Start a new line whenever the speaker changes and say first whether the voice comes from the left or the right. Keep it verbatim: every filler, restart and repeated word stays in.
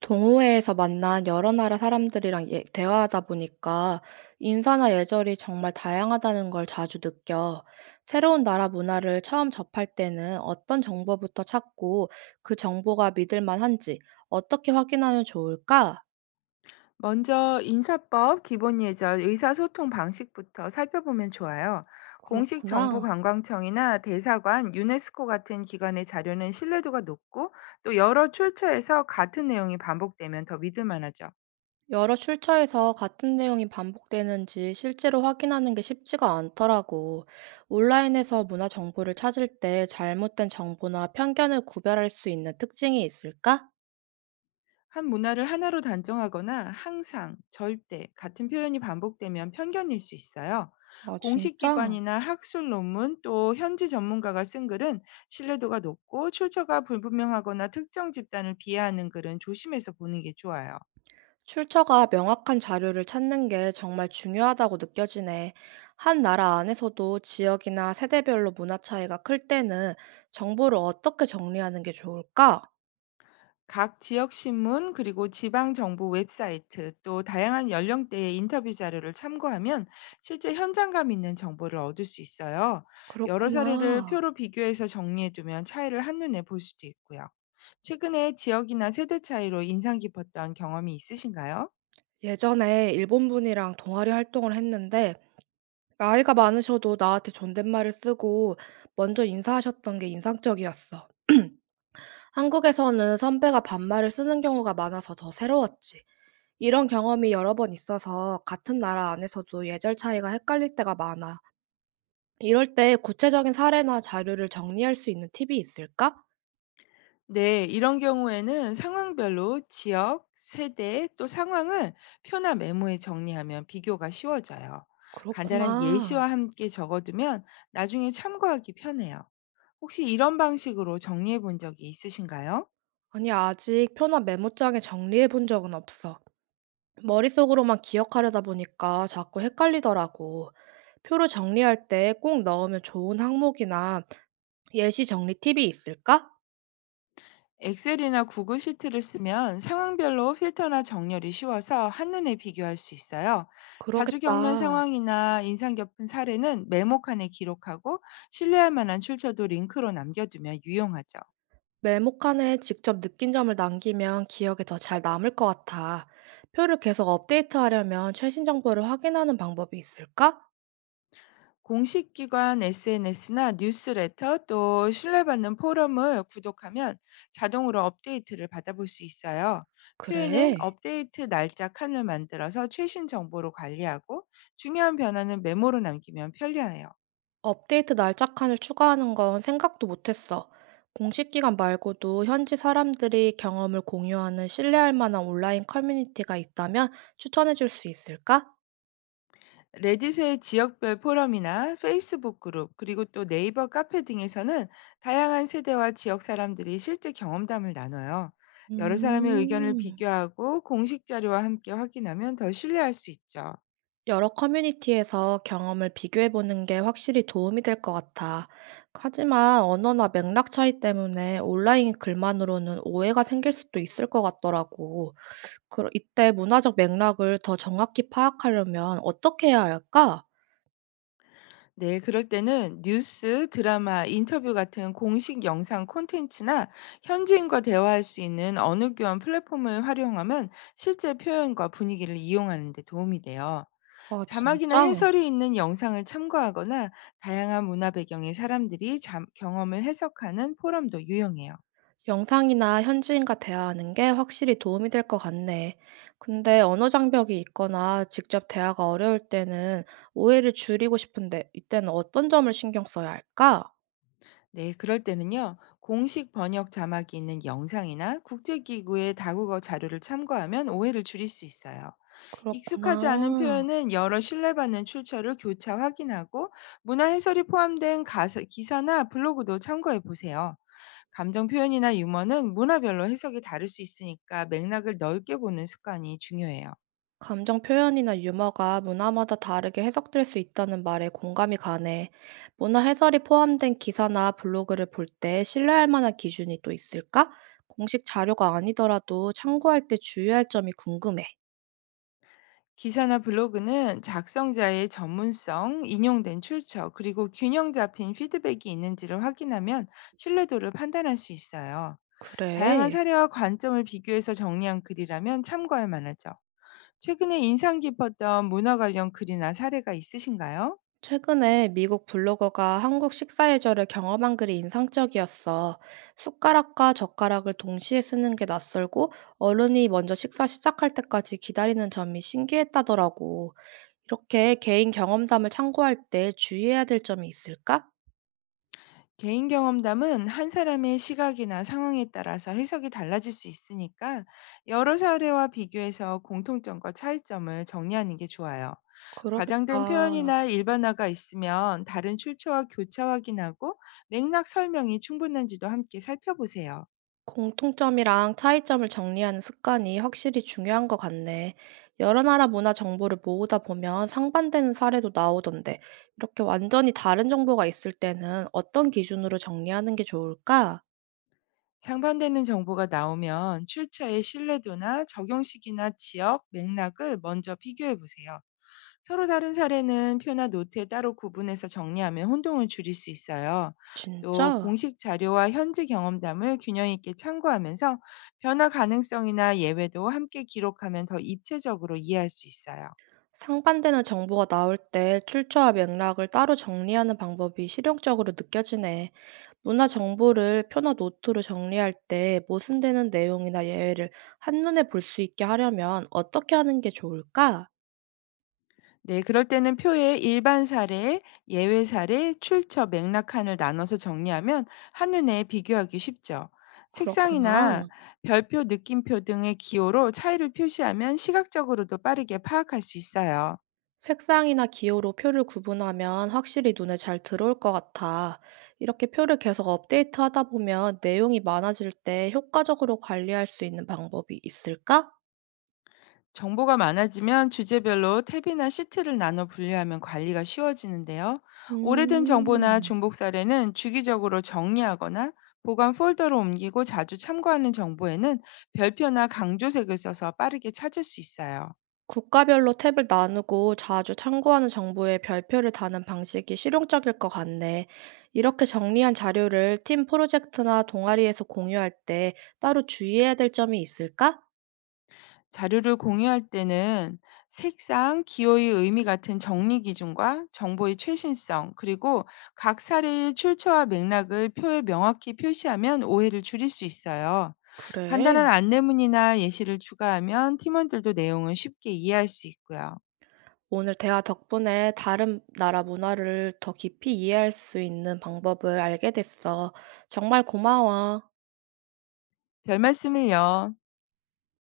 right: 동호회에서 만난 여러 나라 사람들이랑 예- 대화하다 보니까 인사나 예절이 정말 다양하다는 걸 자주 느껴. 새로운 나라 문화를 처음 접할 때는 어떤 정보부터 찾고 그 정보가 믿을 만한지 어떻게 확인하면 좋을까?
left: 먼저 인사법, 기본 예절, 의사소통 방식부터 살펴보면 좋아요. 공식 정부
right: 그렇구나.
left: 관광청이나 대사관, 유네스코 같은 기관의 자료는 신뢰도가 높고 또 여러 출처에서 같은 내용이 반복되면 더 믿을 만하죠.
right: 여러 출처에서 같은 내용이 반복되는지 실제로 확인하는 게 쉽지가 않더라고. 온라인에서 문화 정보를 찾을 때 잘못된 정보나 편견을 구별할 수 있는 특징이 있을까?
left: 한 문화를 하나로 단정하거나 항상, 절대 같은 표현이 반복되면 편견일 수 있어요.
right: 아,
left: 공식
right: 진짜?
left: 기관이나 학술 논문 또 현지 전문가가 쓴 글은 신뢰도가 높고 출처가 불분명하거나 특정 집단을 비하하는 글은 조심해서 보는 게 좋아요.
right: 출처가 명확한 자료를 찾는 게 정말 중요하다고 느껴지네. 한 나라 안에서도 지역이나 세대별로 문화 차이가 클 때는 정보를 어떻게 정리하는 게 좋을까?
left: 각 지역 신문 그리고 지방 정부 웹사이트 또 다양한 연령대의 인터뷰 자료를 참고하면 실제 현장감 있는 정보를 얻을 수 있어요. 여러 사례를
right: 그렇구나.
left: 표로 비교해서 정리해 두면 차이를 한눈에 볼 수도 있고요. 최근에 지역이나 세대 차이로 인상 깊었던 경험이 있으신가요?
right: 예전에 일본 분이랑 동아리 활동을 했는데, 나이가 많으셔도 나한테 존댓말을 쓰고 먼저 인사하셨던 게 인상적이었어. 한국에서는 선배가 반말을 쓰는 경우가 많아서 더 새로웠지. 이런 경험이 여러 번 있어서 같은 나라 안에서도 예절 차이가 헷갈릴 때가 많아. 이럴 때 구체적인 사례나 자료를 정리할 수 있는 팁이 있을까?
left: 네, 이런 경우에는 상황별로 지역, 세대, 또 상황을 표나 메모에 정리하면 비교가 쉬워져요. 간단한
right: 그렇구나.
left: 예시와 함께 적어두면 나중에 참고하기 편해요. 혹시 이런 방식으로 정리해 본 적이 있으신가요?
right: 아니, 아직 표나 메모장에 정리해 본 적은 없어. 머릿속으로만 기억하려다 보니까 자꾸 헷갈리더라고. 표를 정리할 때 꼭 넣으면 좋은 항목이나 예시 정리 팁이 있을까?
left: 엑셀이나 구글 시트를 쓰면 상황별로 필터나 정렬이 쉬워서 한눈에 비교할 수 있어요. 자주 겪는
right: 그러겠다.
left: 상황이나 인상 깊은 사례는 메모칸에 기록하고 신뢰할 만한 출처도 링크로 남겨두면 유용하죠.
right: 메모칸에 직접 느낀 점을 남기면 기억에 더 잘 남을 것 같아. 표를 계속 업데이트하려면 최신 정보를 확인하는 방법이 있을까?
left: 공식 기관 에스엔에스나 뉴스레터 또 신뢰받는 포럼을 구독하면 자동으로 업데이트를 받아볼 수 있어요. 표에는
right: 그래.
left: 업데이트 날짜 칸을 만들어서 최신 정보로 관리하고 중요한 변화는 메모로 남기면 편리해요.
right: 업데이트 날짜 칸을 추가하는 건 생각도 못했어. 공식 기관 말고도 현지 사람들이 경험을 공유하는 신뢰할 만한 온라인 커뮤니티가 있다면 추천해 줄 수 있을까?
left: 레딧의 지역별 포럼이나 페이스북 그룹 그리고 또 네이버 카페 등에서는 다양한 세대와 지역 사람들이 실제 경험담을 나눠요. 여러 사람의 의견을
right: 음.
left: 비교하고 공식 자료와 함께 확인하면 더 신뢰할 수 있죠.
right: 여러 커뮤니티에서 경험을 비교해 보는 게 확실히 도움이 될 것 같아. 하지만 언어나 맥락 차이 때문에 온라인 글만으로는 오해가 생길 수도 있을 것 같더라고. 그 이때 문화적 맥락을 더 정확히 파악하려면 어떻게 해야 할까?
left: 네, 그럴 때는 뉴스, 드라마, 인터뷰 같은 공식 영상 콘텐츠나 현지인과 대화할 수 있는 언어 교환 플랫폼을 활용하면 실제 표현과 분위기를 이용하는 데 도움이 돼요.
right: 아,
left: 자막이나
right: 진짜?
left: 해설이 있는 영상을 참고하거나 다양한 문화 배경의 사람들이 잠- 경험을 해석하는 포럼도 유용해요.
right: 영상이나 현지인과 대화하는 게 확실히 도움이 될 것 같네. 근데 언어 장벽이 있거나 직접 대화가 어려울 때는 오해를 줄이고 싶은데 이때는 어떤 점을 신경 써야 할까?
left: 네, 그럴 때는요. 공식 번역 자막이 있는 영상이나 국제기구의 다국어 자료를 참고하면 오해를 줄일 수 있어요. 익숙하지 않은
right: 그렇구나.
left: 표현은 여러 신뢰받는 출처를 교차 확인하고 문화 해설이 포함된 가사, 기사나 블로그도 참고해 보세요. 감정 표현이나 유머는 문화별로 해석이 다를 수 있으니까 맥락을 넓게 보는 습관이 중요해요.
right: 감정 표현이나 유머가 문화마다 다르게 해석될 수 있다는 말에 공감이 가네. 문화 해설이 포함된 기사나 블로그를 볼 때 신뢰할 만한 기준이 또 있을까? 공식 자료가 아니더라도 참고할 때 주의할 점이 궁금해.
left: 기사나 블로그는 작성자의 전문성, 인용된 출처, 그리고 균형 잡힌 피드백이 있는지를 확인하면 신뢰도를 판단할 수 있어요. 다양한
right: 그래.
left: 사례와 관점을 비교해서 정리한 글이라면 참고할 만하죠. 최근에 인상 깊었던 문화 관련 글이나 사례가 있으신가요?
right: 최근에 미국 블로거가 한국 식사 예절을 경험한 글이 인상적이었어. 숟가락과 젓가락을 동시에 쓰는 게 낯설고 어른이 먼저 식사 시작할 때까지 기다리는 점이 신기했다더라고. 이렇게 개인 경험담을 참고할 때 주의해야 될 점이 있을까?
left: 개인 경험담은 한 사람의 시각이나 상황에 따라서 해석이 달라질 수 있으니까 여러 사례와 비교해서 공통점과 차이점을 정리하는 게 좋아요. 과장된
right: 그러겠다.
left: 표현이나 일반화가 있으면 다른 출처와 교차 확인하고 맥락 설명이 충분한지도 함께 살펴보세요.
right: 공통점이랑 차이점을 정리하는 습관이 확실히 중요한 것 같네. 여러 나라 문화 정보를 모으다 보면 상반되는 사례도 나오던데, 이렇게 완전히 다른 정보가 있을 때는 어떤 기준으로 정리하는 게 좋을까?
left: 상반되는 정보가 나오면 출처의 신뢰도나 적용식이나 지역, 맥락을 먼저 비교해 보세요. 서로 다른 사례는 표나 노트에 따로 구분해서 정리하면 혼동을 줄일 수 있어요. 또
right: 진짜?
left: 공식 자료와 현지 경험담을 균형 있게 참고하면서 변화 가능성이나 예외도 함께 기록하면 더 입체적으로 이해할 수 있어요.
right: 상반되는 정보가 나올 때 출처와 맥락을 따로 정리하는 방법이 실용적으로 느껴지네. 문화 정보를 표나 노트로 정리할 때 모순되는 내용이나 예외를 한눈에 볼 수 있게 하려면 어떻게 하는 게 좋을까?
left: 네, 그럴 때는 표에 일반 사례, 예외 사례, 출처 맥락 칸을 나눠서 정리하면 한눈에 비교하기 쉽죠.
right: 그렇구나.
left: 색상이나 별표, 느낌표 등의 기호로 차이를 표시하면 시각적으로도 빠르게 파악할 수 있어요.
right: 색상이나 기호로 표를 구분하면 확실히 눈에 잘 들어올 것 같아. 이렇게 표를 계속 업데이트하다 보면 내용이 많아질 때 효과적으로 관리할 수 있는 방법이 있을까?
left: 정보가 많아지면 주제별로 탭이나 시트를 나눠 분류하면 관리가 쉬워지는데요. 오래된 정보나
right: 음,
left: 중복 사례는 주기적으로 정리하거나 보관 폴더로 옮기고 자주 참고하는 정보에는 별표나 강조색을 써서 빠르게 찾을 수 있어요.
right: 국가별로 탭을 나누고 자주 참고하는 정보에 별표를 다는 방식이 실용적일 것 같네. 이렇게 정리한 자료를 팀 프로젝트나 동아리에서 공유할 때 따로 주의해야 될 점이 있을까?
left: 자료를 공유할 때는 색상, 기호의 의미 같은 정리 기준과 정보의 최신성, 그리고 각 사례의 출처와 맥락을 표에 명확히 표시하면 오해를 줄일 수 있어요. 간단한
right: 그래.
left: 안내문이나 예시를 추가하면 팀원들도 내용을 쉽게 이해할 수 있고요.
right: 오늘 대화 덕분에 다른 나라 문화를 더 깊이 이해할 수 있는 방법을 알게 됐어. 정말 고마워.
left: 별 말씀을요.